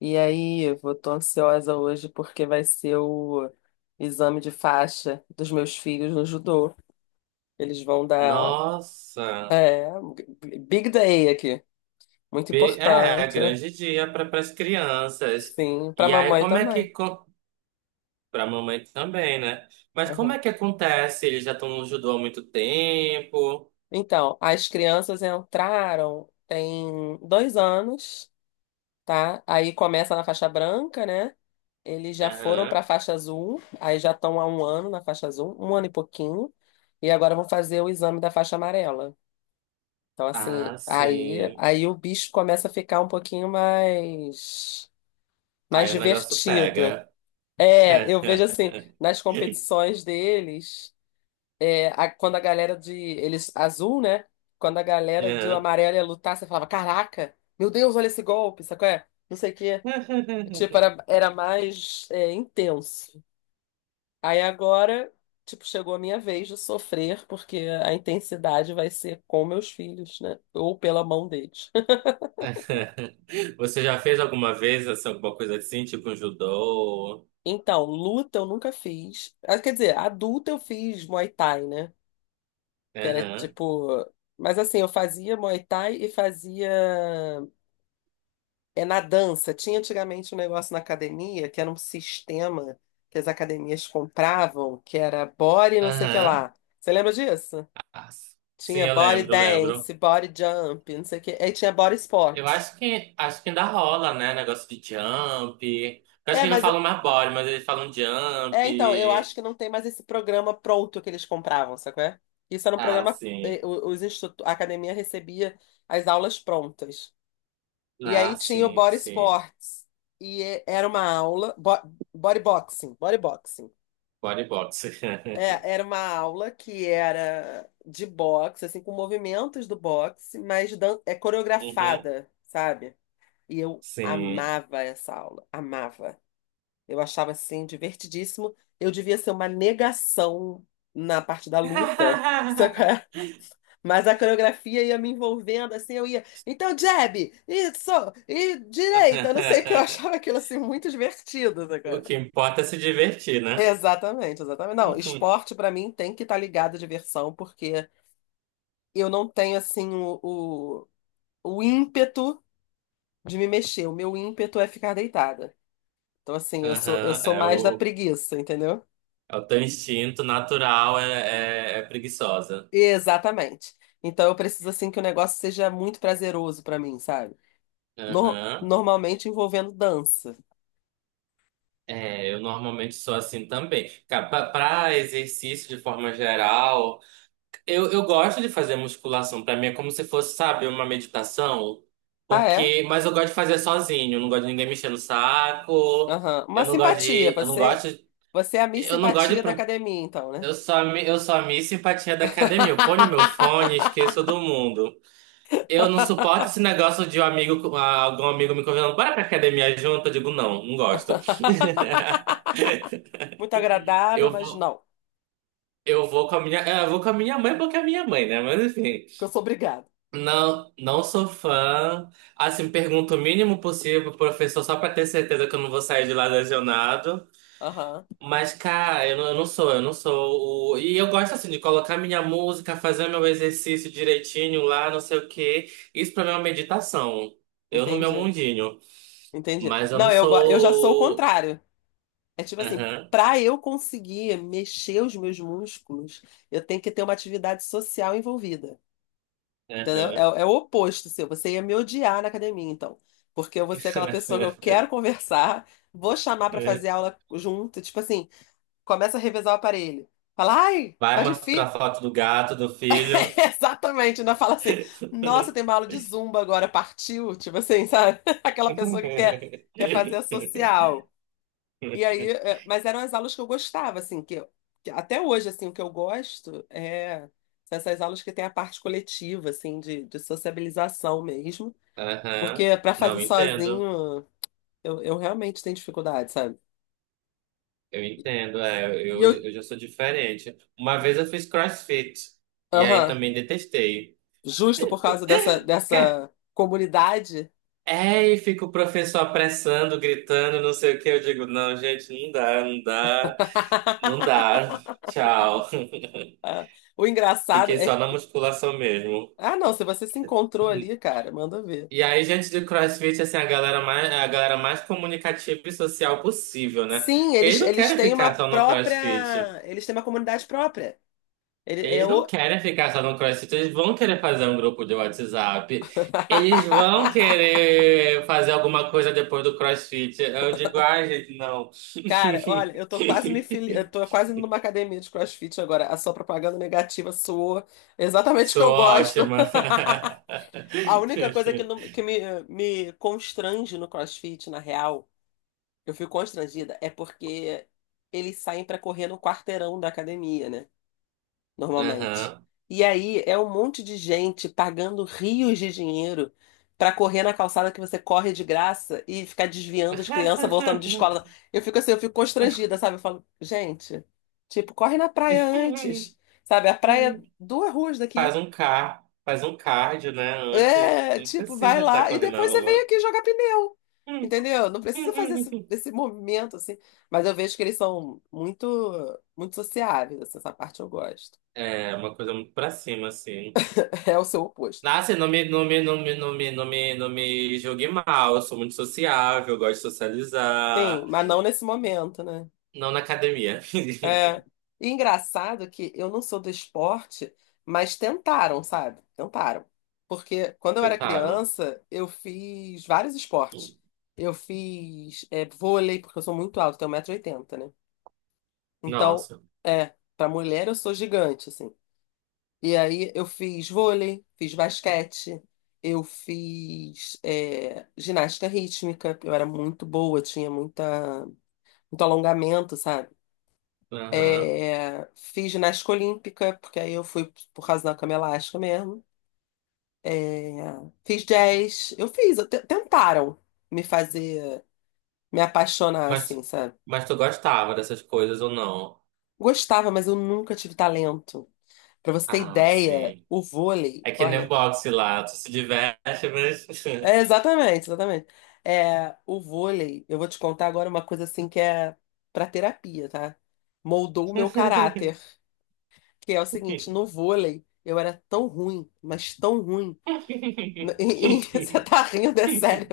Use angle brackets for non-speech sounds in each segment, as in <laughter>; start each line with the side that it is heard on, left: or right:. left: E aí, tô ansiosa hoje porque vai ser o exame de faixa dos meus filhos no judô. Eles vão dar,
right: Nossa,
left: é, big day aqui, muito
right: É
left: importante, né?
right: grande dia para as crianças.
left: Sim, para
right: E aí,
left: mamãe
right: como é
left: também.
right: que para a mamãe também, né? Mas como
left: Aham.
right: é que acontece? Eles já estão no judô há muito tempo.
left: Então, as crianças entraram tem 2 anos, tá? Aí começa na faixa branca, né? Eles já foram para
right: Aham.
left: faixa azul, aí já estão há 1 ano na faixa azul, 1 ano e pouquinho, e agora vão fazer o exame da faixa amarela. Então, assim,
right: Ah,
left: aí,
right: sim.
left: aí o bicho começa a ficar um pouquinho mais, mais
right: Aí o negócio
left: divertido.
right: pega.
left: É, eu
right: <laughs>
left: vejo assim, nas competições deles, é, quando a galera de. Eles, azul, né? Quando a galera de
right: Aham.
left: amarelo ia lutar, você falava: Caraca, meu Deus, olha esse golpe, sabe qual é? Não sei o quê. Tipo,
right: <laughs>
left: era mais, é, intenso. Aí agora, tipo, chegou a minha vez de sofrer, porque a intensidade vai ser com meus filhos, né? Ou pela mão deles.
right: Você já fez alguma vez assim, alguma coisa assim, tipo um judô?
left: Então, luta eu nunca fiz. Ah, quer dizer, adulta eu fiz Muay Thai, né? Que era
right: Aham.
left: tipo. Mas assim, eu fazia Muay Thai e fazia. É na dança. Tinha antigamente um negócio na academia que era um sistema que as academias compravam, que era body não sei o que
right: Aham.
left: lá. Você lembra disso?
right: Ah, sim,
left: Tinha
right: eu
left: body
right: lembro,
left: dance,
right: lembro.
left: body jump, não sei o que. Aí tinha body
right: Eu
left: sport.
right: acho que ainda rola, né? Negócio de jump. Eu acho
left: É,
right: que eles não
left: mas
right: falam mais body, mas eles falam jump.
left: é, então, eu acho que não tem mais esse programa pronto que eles compravam, sacou? É? Isso era um
right: Ah,
left: programa.
right: sim.
left: A academia recebia as aulas prontas. E
right: Ah,
left: aí tinha o
right: sim,
left: Body
right: sim.
left: Sports. E era uma aula. Body Boxing. Body Boxing.
right: Bodybox. <laughs>
left: É, era uma aula que era de boxe, assim, com movimentos do boxe, mas é
right: Uhum.
left: coreografada, sabe? E eu
right: Sim.
left: amava essa aula. Amava. Eu achava assim divertidíssimo. Eu devia ser uma negação na parte da luta, <laughs> só que
right: <laughs>
left: mas a coreografia ia me envolvendo assim, eu ia, então jab, isso, e direita, não sei o que eu achava aquilo assim muito divertido,
right: O
left: sabe?
right: que importa é se divertir, né?
left: Exatamente, exatamente. Não,
right: Uhum.
left: esporte pra mim tem que estar ligado à diversão, porque eu não tenho assim o ímpeto de me mexer. O meu ímpeto é ficar deitada. Então assim, eu sou eu
right: Aham,
left: sou mais da preguiça, entendeu?
right: É o teu instinto natural, é preguiçosa.
left: Exatamente. Então eu preciso assim que o negócio seja muito prazeroso pra mim, sabe?
right: Aham.
left: Normalmente envolvendo dança.
right: É, eu normalmente sou assim também. Cara, para exercício de forma geral. Eu gosto de fazer musculação. Pra mim é como se fosse, sabe, uma meditação.
left: Ah, é?
right: Porque, mas eu gosto de fazer sozinho. Eu não gosto de ninguém mexendo no saco.
left: Aham.
right: Eu
left: Uma
right: não gosto
left: simpatia.
right: de, eu não gosto,
left: Você é a Miss
right: eu não gosto de,
left: Simpatia da
right: pro-
left: academia, então, né?
right: eu sou a Miss Simpatia da academia. Eu ponho meu fone e
left: <laughs>
right: esqueço do mundo. Eu não suporto esse negócio de um amigo, algum amigo me convidando, bora pra academia junto. Eu digo, não, não gosto. <laughs>
left: Muito agradável,
right: Eu
left: mas
right: vou,
left: não.
right: eu vou com a minha mãe porque é a minha mãe, né? Mas enfim.
left: Porque eu sou obrigada.
right: Não, não sou fã. Assim, pergunto o mínimo possível pro professor só pra ter certeza que eu não vou sair de lá lesionado.
left: Aham.
right: Mas, cara, eu não sou o... E eu gosto, assim, de colocar minha música, fazer meu exercício direitinho lá, não sei o quê. Isso pra mim é uma meditação. Eu no meu
left: Entendi.
right: mundinho.
left: Entendi.
right: Mas eu
left: Não,
right: não
left: eu já sou o
right: sou... o-
left: contrário. É tipo assim,
right: Aham,
left: pra eu conseguir mexer os meus músculos, eu tenho que ter uma atividade social envolvida. Entendeu?
right: aham.
left: É, é o oposto seu. Você ia me odiar na academia, então. Porque eu vou ser aquela pessoa que eu
right: <laughs>
left: quero <laughs> conversar, vou chamar pra fazer aula junto, tipo assim, começa a revezar o aparelho. Fala, ai, tá
right: Vai mostrar
left: difícil.
right: foto do gato, do
left: <laughs>
right: filho.
left: Exatamente, não fala assim, nossa, tem uma aula de zumba agora, partiu. Tipo assim, sabe? <laughs> Aquela pessoa que quer, quer fazer a
right: <laughs>
left: social. E aí, é, mas eram as aulas que eu gostava, assim, que até hoje, assim, o que eu gosto é. São essas aulas que tem a parte coletiva, assim, de sociabilização mesmo.
right: Aham.
left: Porque pra fazer
right: Não, entendo.
left: sozinho, eu realmente tenho dificuldade, sabe?
right: Eu entendo. É,
left: E eu,
right: eu já sou diferente. Uma vez eu fiz CrossFit. E aí
left: aham,
right: também detestei.
left: justo por causa
right: Quê?
left: dessa comunidade.
right: É, e fica o professor apressando, gritando, não sei o que. Eu digo, não, gente, não
left: <laughs>
right: dá. Tchau.
left: Ah, o
right: <laughs>
left: engraçado
right: Fiquei
left: é
right: só na
left: que.
right: musculação mesmo.
left: Ah, não, se você se encontrou ali, cara, manda ver.
right: E aí, gente do CrossFit, assim, a galera mais comunicativa e social possível, né?
left: Sim,
right: Porque eles não
left: eles
right: querem
left: têm uma
right: ficar só no
left: própria.
right: CrossFit.
left: Eles têm uma comunidade própria. Ele é
right: Eles não
left: o.
right: querem ficar só no CrossFit, eles vão querer fazer um grupo de WhatsApp. Eles vão
left: <laughs>
right: querer fazer alguma coisa depois do CrossFit. Eu digo, ai, gente, não. <laughs>
left: Cara, olha, eu tô quase indo numa academia de CrossFit agora. A sua propaganda negativa soou exatamente o que
right: Sou
left: eu
right: ótima.
left: gosto.
right: <laughs>
left: A única coisa que me constrange no CrossFit, na real, eu fico constrangida, é porque eles saem pra correr no quarteirão da academia, né? Normalmente.
right: Aham.
left: E aí é um monte de gente pagando rios de dinheiro pra correr na calçada que você corre de graça e ficar desviando as crianças voltando de escola. Eu fico assim, eu fico constrangida,
right: <laughs>
left: sabe? Eu falo, gente, tipo, corre na praia antes, sabe? A praia é 2 ruas daqui.
right: Faz um cardio, né? Antes,
left: É,
right: não
left: tipo, vai
right: precisa estar
left: lá e
right: correndo na
left: depois você vem
right: rua.
left: aqui jogar pneu. Entendeu? Não precisa fazer
right: <laughs>
left: esse movimento assim, mas eu vejo que eles são muito muito sociáveis, assim, essa parte eu gosto.
right: É uma coisa muito pra cima, assim.
left: <laughs> É o seu oposto.
right: Nossa, eu não me julgue mal. Eu sou muito sociável, eu gosto de
left: Sim,
right: socializar.
left: mas não nesse momento, né?
right: Não na academia.
left: É.
right: <laughs>
left: E engraçado que eu não sou do esporte, mas tentaram, sabe? Tentaram. Porque quando eu era
right: Tentaram.
left: criança, eu fiz vários esportes. Eu fiz é, vôlei, porque eu sou muito alto, tenho 1,80 m, né? Então,
right: Nossa.
left: é, pra mulher eu sou gigante, assim. E aí eu fiz vôlei, fiz basquete, eu fiz é, ginástica rítmica, eu era muito boa, tinha muita, muito alongamento, sabe?
right: Aham.
left: É, fiz ginástica olímpica, porque aí eu fui por causa da cama elástica mesmo. É, fiz jazz, eu fiz, tentaram me fazer, me apaixonar,
right: Mas,
left: assim, sabe?
right: mas tu gostava dessas coisas ou não?
left: Gostava, mas eu nunca tive talento. Pra você ter
right: Ah,
left: ideia,
right: sim.
left: o vôlei,
right: É que nem
left: olha,
right: boxe lá. Tu se diverte, mas...
left: é exatamente, exatamente. É, o vôlei, eu vou te contar agora uma coisa assim que é pra terapia, tá? Moldou o meu caráter,
right: <laughs>
left: que é o seguinte, no vôlei eu era tão ruim, mas tão ruim. <laughs> E, e você tá rindo, é sério,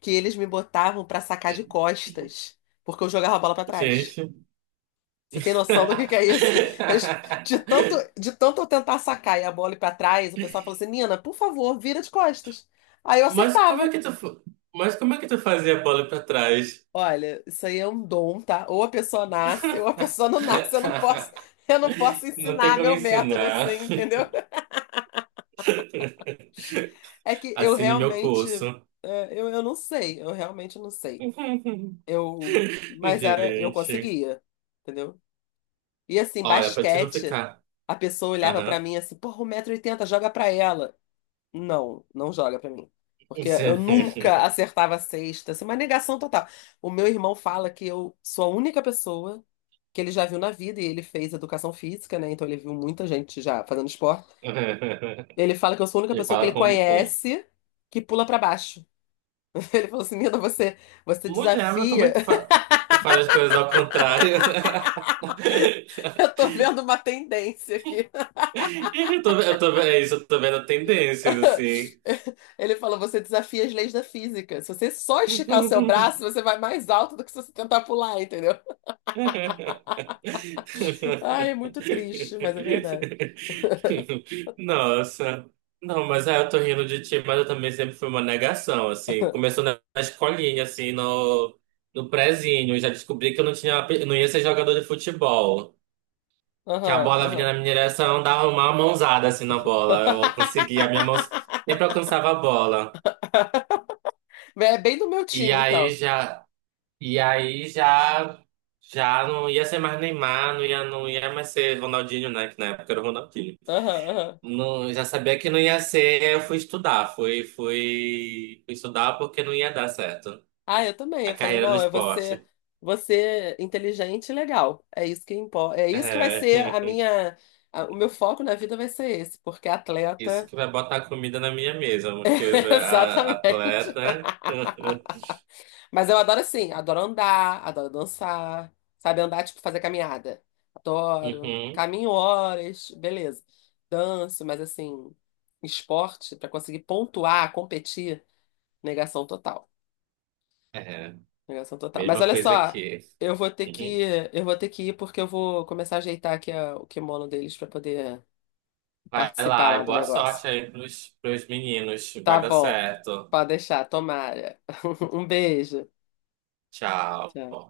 left: que eles me botavam pra sacar de costas, porque eu jogava a bola pra trás.
right: Gente.
left: Você tem noção do que é isso? <laughs> Eles- de tanto,
right: <laughs>
left: de tanto eu tentar sacar e a bola ir pra trás, o pessoal falou assim: Nina, por favor, vira de costas. Aí eu
right: Mas como é
left: acertava.
right: que tu, fa- mas como é que tu fazia a bola pra trás?
left: Olha, isso aí é um dom, tá? Ou a pessoa nasce, ou a pessoa não <laughs> nasce.
right: <laughs>
left: Eu não posso
right: Não tem
left: ensinar
right: como
left: meu método assim,
right: ensinar.
left: entendeu? <laughs>
right: <laughs>
left: É que eu
right: Assine meu
left: realmente,
right: curso.
left: é, eu não sei, eu realmente não sei.
right: <laughs>
left: Eu, mas era, eu
right: Gente,
left: conseguia, entendeu? E assim,
right: olha, pra te não
left: basquete,
right: ficar.
left: a pessoa olhava pra
right: Aham.
left: mim assim, porra, 1,80 m, joga pra ela. Não, não joga pra mim. Porque eu nunca
right: <laughs>
left: acertava a cesta, assim, uma negação total. O meu irmão fala que eu sou a única pessoa que ele já viu na vida, e ele fez educação física, né? Então ele viu muita gente já fazendo esporte. Ele fala que eu sou a única
right: E
left: pessoa que
right: fala
left: ele
right: como com
left: conhece que pula pra baixo. <laughs> Ele falou assim: Nina, você, você
right: mulher, mas como é
left: desafia.
right: que tu,
left: <laughs>
right: fa... tu faz as coisas ao contrário? <laughs>
left: Eu tô vendo uma tendência aqui.
right: É isso, eu tô vendo tendências assim.
left: <laughs> Ele falou: você desafia as leis da física. Se você só esticar o seu
right: <laughs>
left: braço, você vai mais alto do que se você tentar pular, entendeu? Ai, é muito triste, mas é verdade.
right: Nossa. Não, mas aí eu tô rindo de ti, mas eu também sempre fui uma negação, assim. Começou na escolinha, assim, no prezinho. Eu já descobri que eu não tinha, ape- não ia ser jogador de futebol. Que a
left: Aham,
right: bola vinha
left: aham.
right: na minha direção, dava uma mãozada, assim, na bola. Eu conseguia, a minha mão sempre
left: <laughs>
right: alcançava a bola.
left: É bem do meu
right: E
left: time,
right: aí
left: então.
right: já, e aí já, já não ia ser mais Neymar, não ia mais ser Ronaldinho, né? Que na época era o Ronaldinho.
left: Aham, aham.
right: Não, já sabia que não ia ser, fui estudar porque não ia dar certo.
left: Ah, eu também.
right: A
left: Eu falei,
right: carreira no
left: não, é
right: esporte.
left: você inteligente e legal. É isso que importa. É isso que vai
right: É,
left: ser
right: <laughs>
left: o meu foco na vida vai ser esse, porque
right: isso
left: atleta,
right: que vai botar comida na minha mesa,
left: <laughs> exatamente.
right: atleta. <laughs>
left: Mas eu adoro assim, adoro andar, adoro dançar, sabe? Andar, tipo, fazer caminhada. Adoro.
right: Uhum,
left: Caminho horas, beleza. Danço, mas assim, esporte, pra conseguir pontuar, competir, negação total.
right: é,
left: Negação total. Mas
right: mesma
left: olha
right: coisa
left: só,
right: aqui.
left: eu vou ter que,
right: Uhum.
left: eu vou ter que ir porque eu vou começar a ajeitar aqui o kimono deles pra poder
right: Vai
left: participar
right: lá
left: lá
right: e
left: do
right: boa
left: negócio.
right: sorte aí pros meninos.
left: Tá
right: Vai dar
left: bom.
right: certo.
left: Pode deixar, tomara. <laughs> Um beijo.
right: Tchau.
left: Tchau.